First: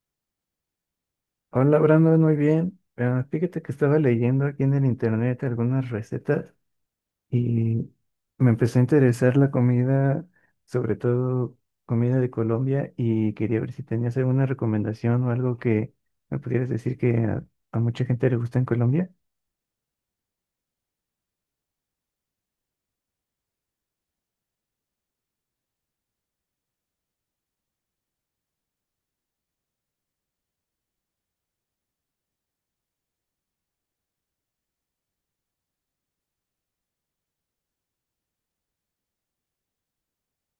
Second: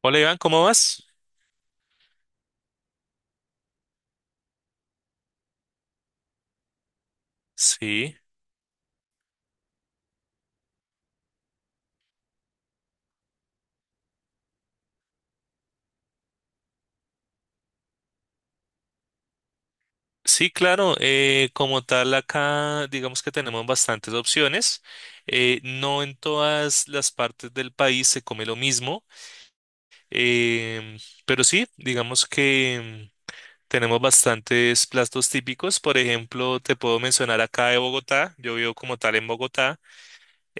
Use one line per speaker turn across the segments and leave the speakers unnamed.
Hola Iván, ¿cómo vas?
Hola Brandon, muy bien. Ah, fíjate que estaba leyendo aquí en el internet algunas recetas y
Sí,
me empezó a interesar la comida, sobre todo comida de Colombia, y quería ver si tenías alguna recomendación o algo que me pudieras decir que a mucha gente le gusta en Colombia.
sí, claro. Como tal, acá digamos que tenemos bastantes opciones. No en todas las partes del país se come lo mismo, em, pero sí, digamos que tenemos bastantes platos típicos. Por ejemplo, te puedo mencionar acá de Bogotá. Yo vivo como tal en Bogotá.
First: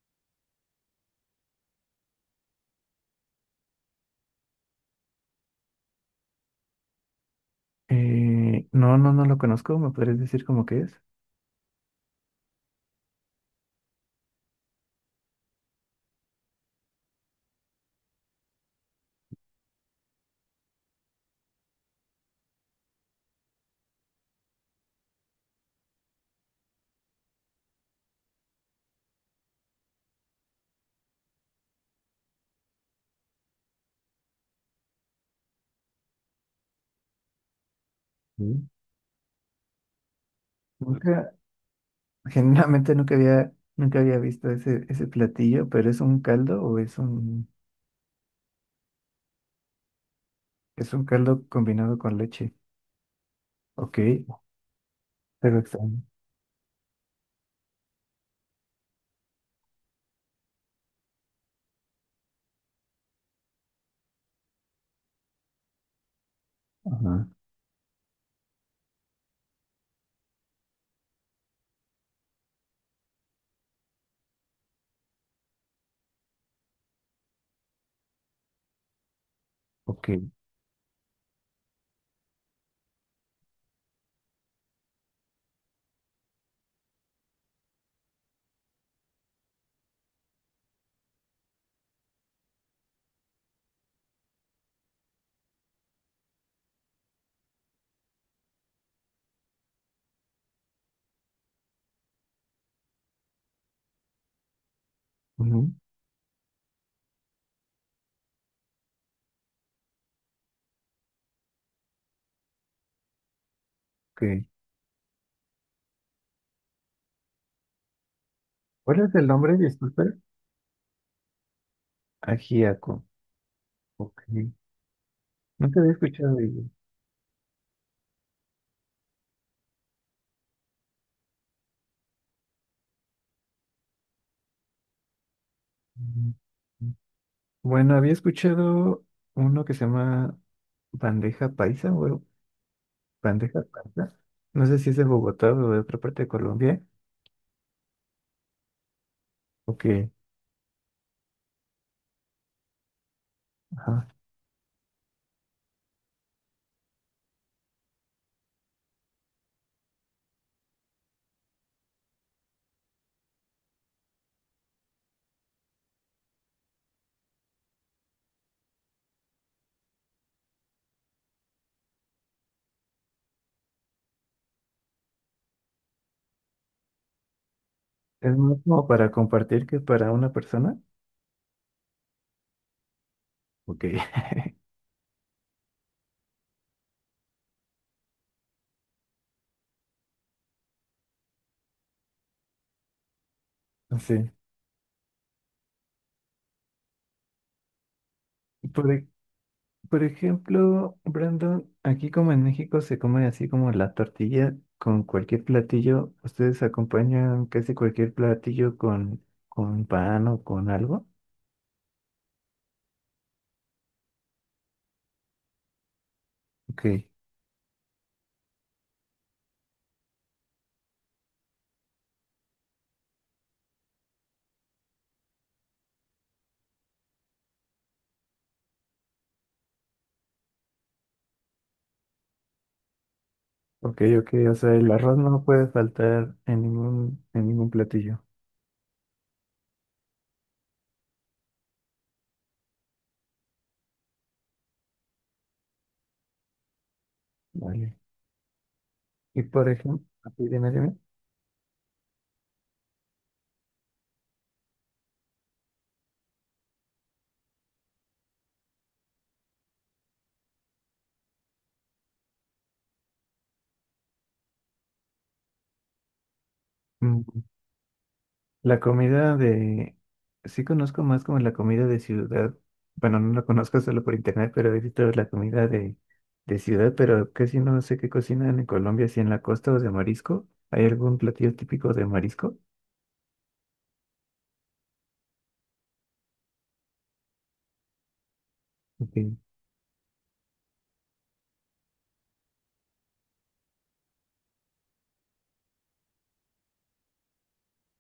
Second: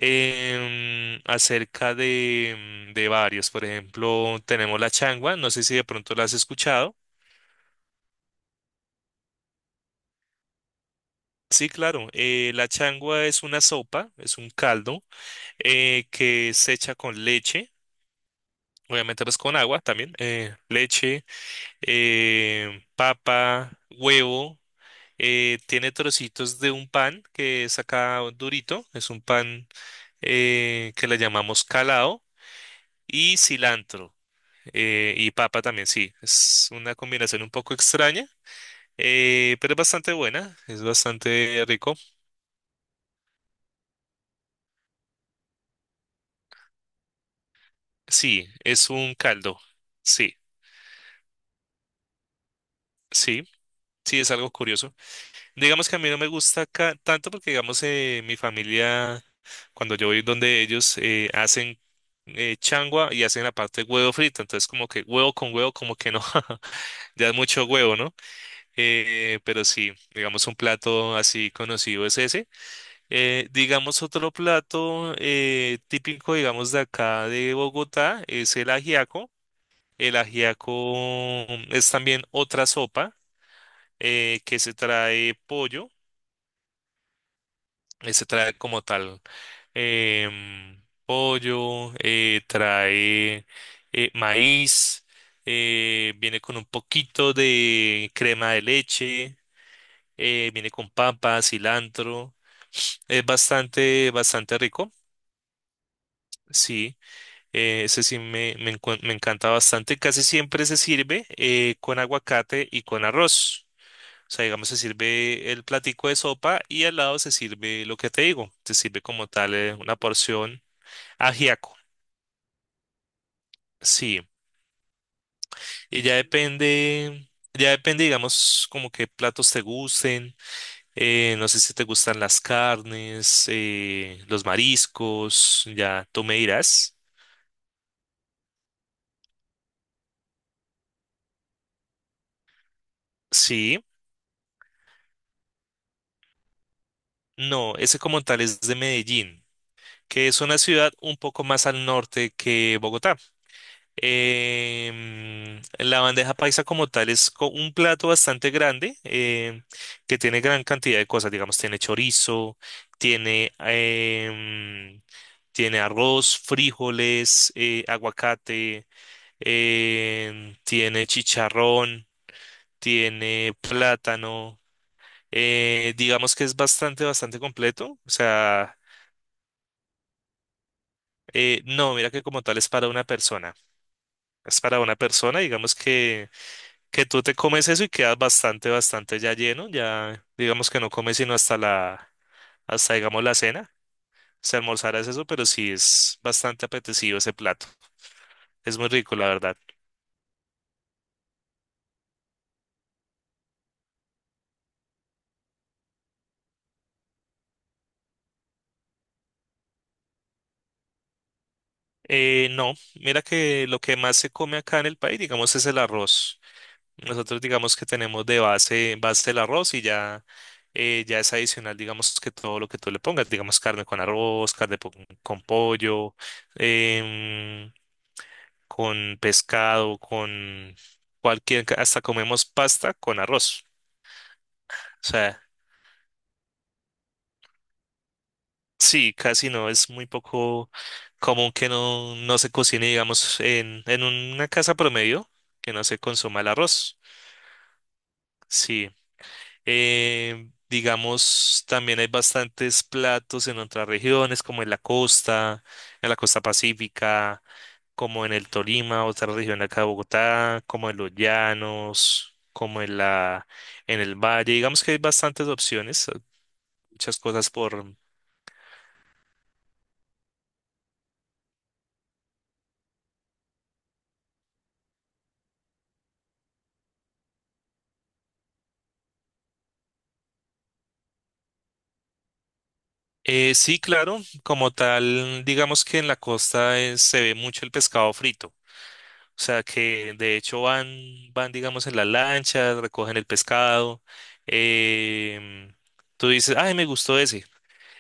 Acerca de, de varios. Por ejemplo, tenemos la changua. No sé si de pronto la has escuchado.
No, no, no lo conozco. ¿Me podrías decir cómo que es?
Sí, claro. La changua es una sopa, es un caldo que se echa con leche, obviamente pues con agua también, leche, papa, huevo. Tiene trocitos de un pan que es acá durito, es un pan que le llamamos calao, y cilantro y papa también, sí. Es una combinación un poco extraña,
Mm.
pero es bastante buena, es
Nunca,
bastante rico.
generalmente nunca había visto ese platillo, pero ¿es un caldo o es
Sí, es un caldo. Sí.
es un caldo combinado con leche?
Sí,
Ok,
sí, es algo curioso.
pero
Digamos que a
extraño.
mí no me gusta tanto porque, digamos, mi familia, cuando yo voy donde ellos hacen changua y hacen la parte de huevo frito, entonces como que huevo con huevo, como que no,
Ajá,
ya es mucho huevo, ¿no? Pero sí, digamos, un plato así conocido es ese. Digamos, otro plato típico, digamos, de acá de Bogotá es el ajiaco.
ok,
El ajiaco es también otra sopa que se trae pollo, se trae como tal pollo, trae maíz, viene con un poquito de crema de leche, viene con papa, cilantro, es bastante, bastante rico.
ujú,
Sí, ese sí me encanta bastante. Casi siempre se sirve con aguacate y con arroz. O sea,
ok.
digamos, se sirve el platico de sopa y al lado se sirve lo que te digo. Se
¿Cuál
sirve
es el
como tal
nombre?
una
Disculpe.
porción ajiaco.
Ajíaco.
Sí.
Ok. Nunca había
Y
escuchado de ello.
ya depende, digamos, como qué platos te gusten. No sé si te gustan las carnes, los mariscos. Ya tú
Ujú.
me dirás.
Bueno, había escuchado uno que se llama bandeja paisa o algo- bandeja
Sí.
paisa. No sé si es de Bogotá o de otra parte de Colombia.
No, ese como tal es de Medellín,
Ok,
que es una ciudad un poco más al norte que Bogotá.
ajá.
La bandeja paisa como tal un plato bastante grande que tiene gran cantidad de cosas, digamos, tiene chorizo, tiene, tiene arroz, frijoles, aguacate, tiene chicharrón, tiene plátano, digamos que es bastante, bastante completo, o
Es más
sea,
como para compartir que para una persona.
no, mira que como tal es para una persona,
Ok.
es para una persona, digamos que tú te comes eso y quedas bastante, bastante ya lleno, ya digamos que no comes sino hasta hasta digamos la cena,
Sí.
si almorzaras eso, pero sí es bastante apetecido ese plato, es muy
Por, e-
rico la verdad.
Por ejemplo, Brandon, aquí como en México se come así como la tortilla con cualquier platillo. ¿Ustedes acompañan casi cualquier platillo con pan o con algo?
No, mira que lo que más se come acá en el país, digamos, es el arroz.
Ok,
Nosotros digamos que tenemos de base, base el arroz y ya, ya es adicional, digamos que todo lo que tú le pongas, digamos carne con arroz, con pollo, em, con pescado, con cualquier, hasta comemos pasta con arroz.
ok, ok. O sea,
O
el arroz
sea,
no puede faltar en en ningún platillo.
sí, casi no, es muy poco común que no, no se cocine, digamos, en una casa promedio, que no se consuma el arroz.
Vale.
Sí.
Y por ejemplo, dime, dime.
Digamos, también hay bastantes platos en otras regiones, como en la costa pacífica. Como en el Tolima, otra región de acá de Bogotá, como en los llanos, como en en el valle. Digamos que hay bastantes opciones, muchas
Mm.
cosas por...
La comida de... Sí conozco más como la comida de ciudad. Bueno, no la conozco solo por internet, pero he visto la comida de ciudad, pero casi no sé qué cocinan en Colombia, si en la costa o de marisco. ¿Hay algún platillo típico de marisco?
Sí, claro, como tal, digamos que en la costa se ve mucho el pescado frito. O
Ok.
sea que de hecho van, van, digamos, en la lancha, recogen el pescado. em, Tú dices, ay, me gustó ese.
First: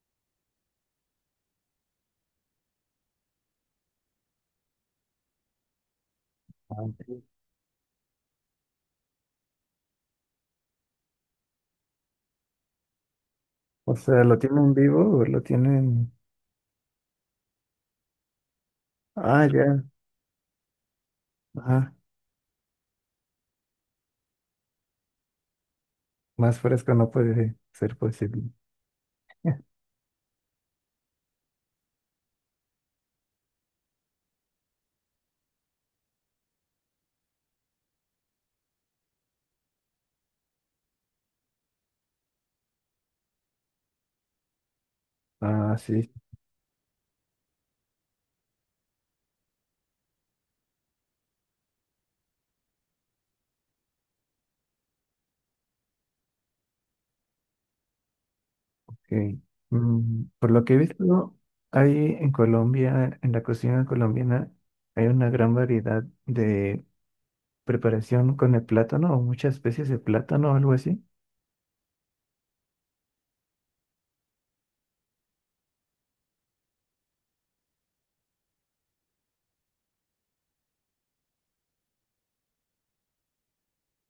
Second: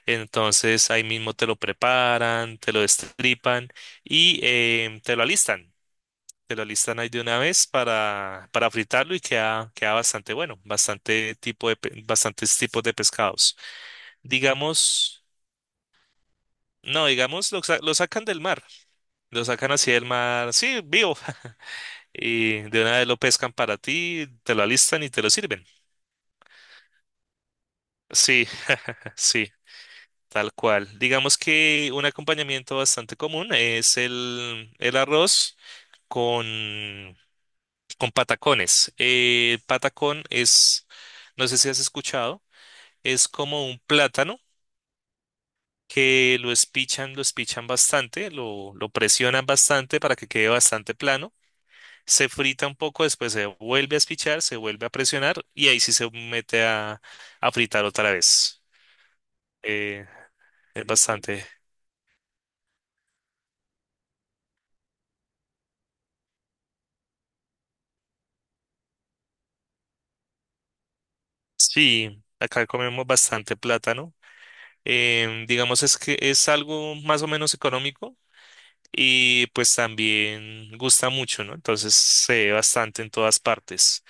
Entonces ahí mismo te lo preparan, te lo destripan y te lo alistan. Te lo
Ah,
listan ahí de
ok.
una vez para fritarlo y queda, queda bastante bueno, bastante tipo de, bastantes tipos de pescados.
O sea, ¿lo tienen vivo o
Digamos,
lo tienen...
no, digamos, lo sacan del mar, lo
Ah,
sacan
ya.
así del mar, sí, vivo,
Ah,
y de una vez lo pescan para ti, te lo alistan y te lo sirven.
más fresco no puede ser posible.
Sí, sí, tal cual. Digamos que un acompañamiento bastante común es el arroz con, con patacones. Patacón es, no sé si has escuchado. Es como un plátano
Ah, sí.
que lo espichan bastante, lo presionan bastante para que quede bastante plano. Se frita un poco, después se vuelve a espichar, se vuelve a presionar y ahí sí se mete a fritar otra vez.
Ok.
Eh,
Mm, por lo que he
es
visto,
bastante.
hay en Colombia, en la cocina colombiana, hay una gran variedad de preparación con el plátano o muchas especies de plátano o algo así.
Sí, acá comemos bastante plátano. Digamos es que es algo más o menos económico y pues también gusta mucho, ¿no? Entonces se ve bastante en todas partes.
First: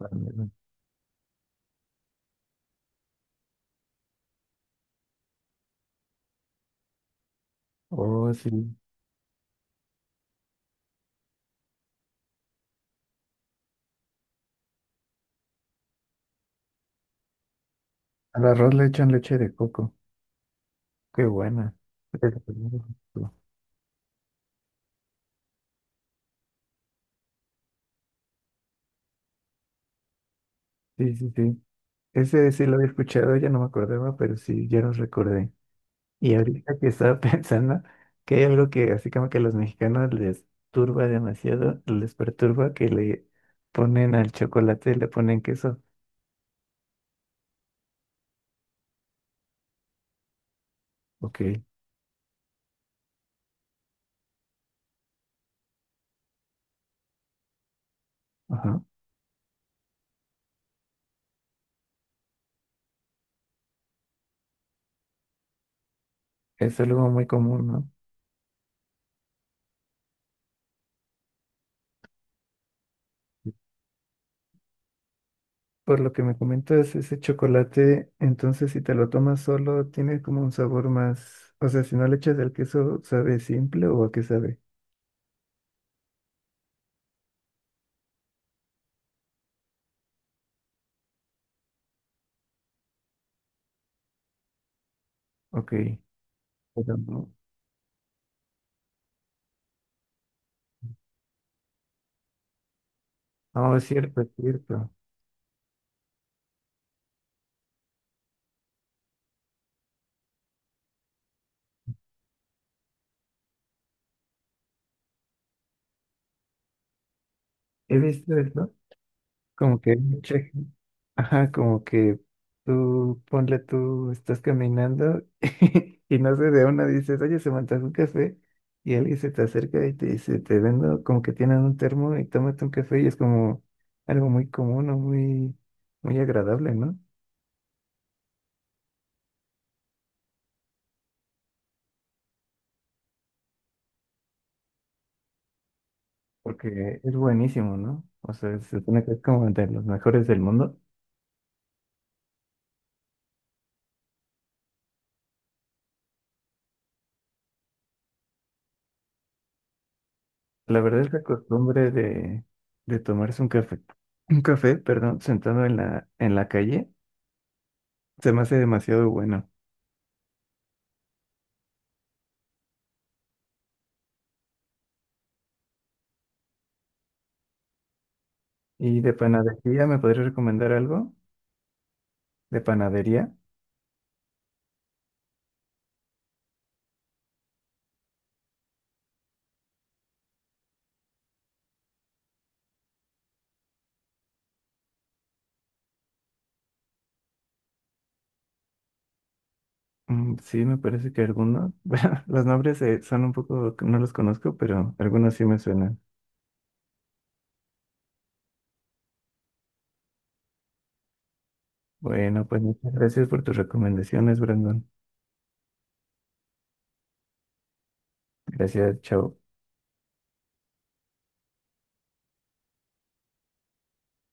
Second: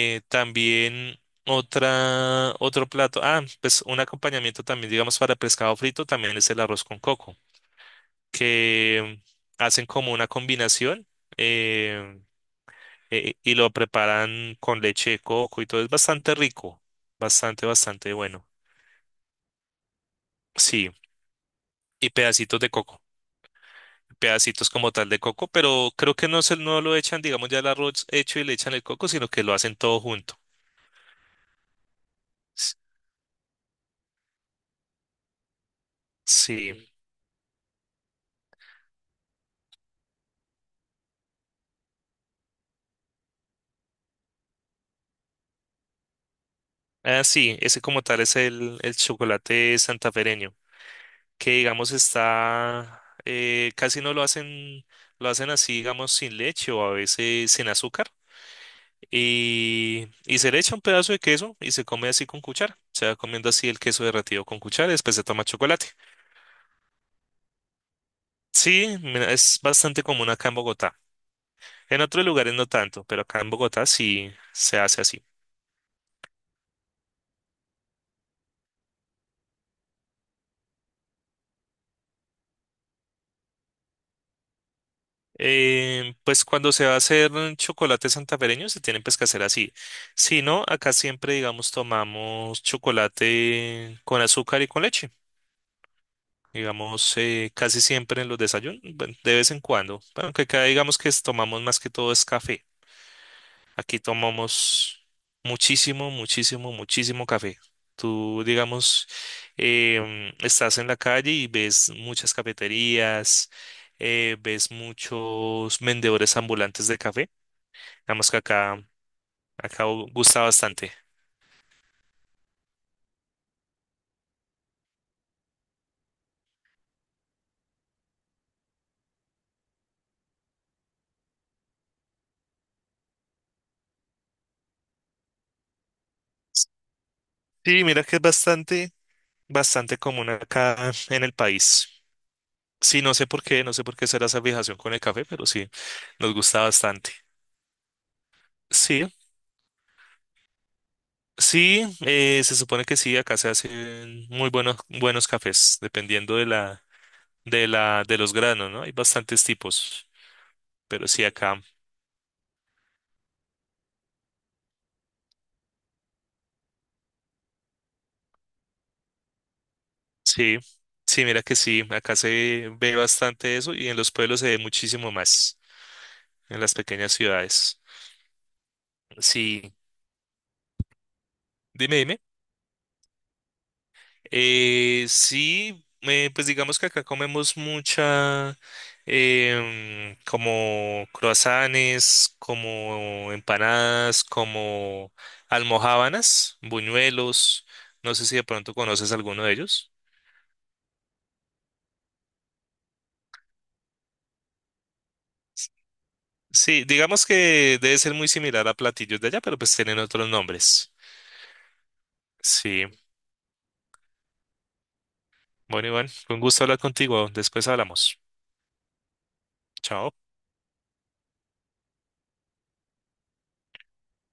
Ah, mira.
También otro plato. Ah, pues un acompañamiento también, digamos, para pescado frito también es el arroz con coco,
Oh, sí.
que hacen como una combinación eh, y lo preparan con leche de coco y todo. Es bastante rico, bastante, bastante
Al
bueno.
arroz le echan leche de coco.
Sí,
Qué buena.
y pedacitos de coco. Pedacitos como tal de coco, pero creo que no se no lo echan, digamos, ya el arroz hecho y le echan el coco, sino que lo hacen todo junto.
Sí, sí, sí. Ese sí lo
S-
había escuchado, ya no me acordaba, pero sí, ya lo recordé. Y ahorita
Sí.
que estaba pensando que hay algo que así como que a los mexicanos les perturba que le ponen al chocolate, le ponen queso.
Ah, sí, ese como tal es el chocolate santafereño,
Ok.
que digamos está, casi no lo hacen, lo hacen así, digamos, sin leche o a veces sin azúcar.
Ajá.
Y se le echa un pedazo de queso y se come así con cuchara. Se va comiendo así el queso derretido con cuchara y después se toma chocolate.
Es algo muy común, ¿no?
Sí, mira, es bastante común acá en Bogotá. En otros lugares no tanto, pero acá en Bogotá sí se hace así.
Por lo que me comentas, ese chocolate, entonces si te lo tomas solo, tiene como un sabor más, o sea, si no le echas el queso, ¿sabe simple o a qué sabe?
Pues cuando se va a hacer un chocolate santafereño se tienen pues que hacer así. Si no, acá siempre, digamos, tomamos chocolate con azúcar y con leche.
Ok. Pero
Digamos,
no,
casi siempre en los desayunos, bueno, de vez en cuando. Bueno, aunque acá digamos que tomamos más que todo es café.
no, es
Aquí
cierto, es cierto.
tomamos muchísimo, muchísimo, muchísimo café. Tú, digamos, estás en la calle y ves muchas cafeterías, ves muchos vendedores ambulantes de café.
He
Digamos que
visto eso,
acá,
como que mucha
gusta bastante.
Ajá, como que tú, ponle tú, estás caminando y no sé, de una dices, oye, se me antoja un café y alguien se te acerca y te dice, te vendo como que tienen un termo y tómate un café y es como algo muy común o muy, muy agradable, ¿no?
Sí, mira que es bastante, bastante común acá en el país. Sí, no sé por qué, no sé por qué será esa fijación con el café, pero sí, nos gusta
Porque
bastante.
es buenísimo, ¿no? O sea, se supone
Sí,
que es como de los mejores del mundo.
sí, se supone que sí, acá se hacen muy buenos, buenos cafés, dependiendo de la, de los granos, ¿no? Hay bastantes tipos,
La verdad
pero
es la
sí, acá,
costumbre de tomarse un café, perdón, sentado en en la calle, se me hace demasiado bueno.
sí, sí, mira que sí, acá se ve bastante eso y en los pueblos se ve muchísimo más, en las pequeñas ciudades.
¿Y de
Sí.
panadería me podrías recomendar algo?
Dime, dime.
¿De panadería?
Sí, pues digamos que acá comemos mucha, como croissants, como empanadas, como almojábanas, buñuelos. No sé si de pronto conoces alguno de ellos.
Mm, sí, me parece que algunos. Bueno, los nombres son un poco, no los conozco, pero algunos sí me suenan.
Sí, digamos que debe ser muy similar a platillos de allá, pero pues tienen otros nombres.
Bueno, pues
Sí,
muchas gracias por tus recomendaciones, Brandon.
bueno, Iván, fue un gusto hablar contigo. Después hablamos.
Gracias, chao.
Chao.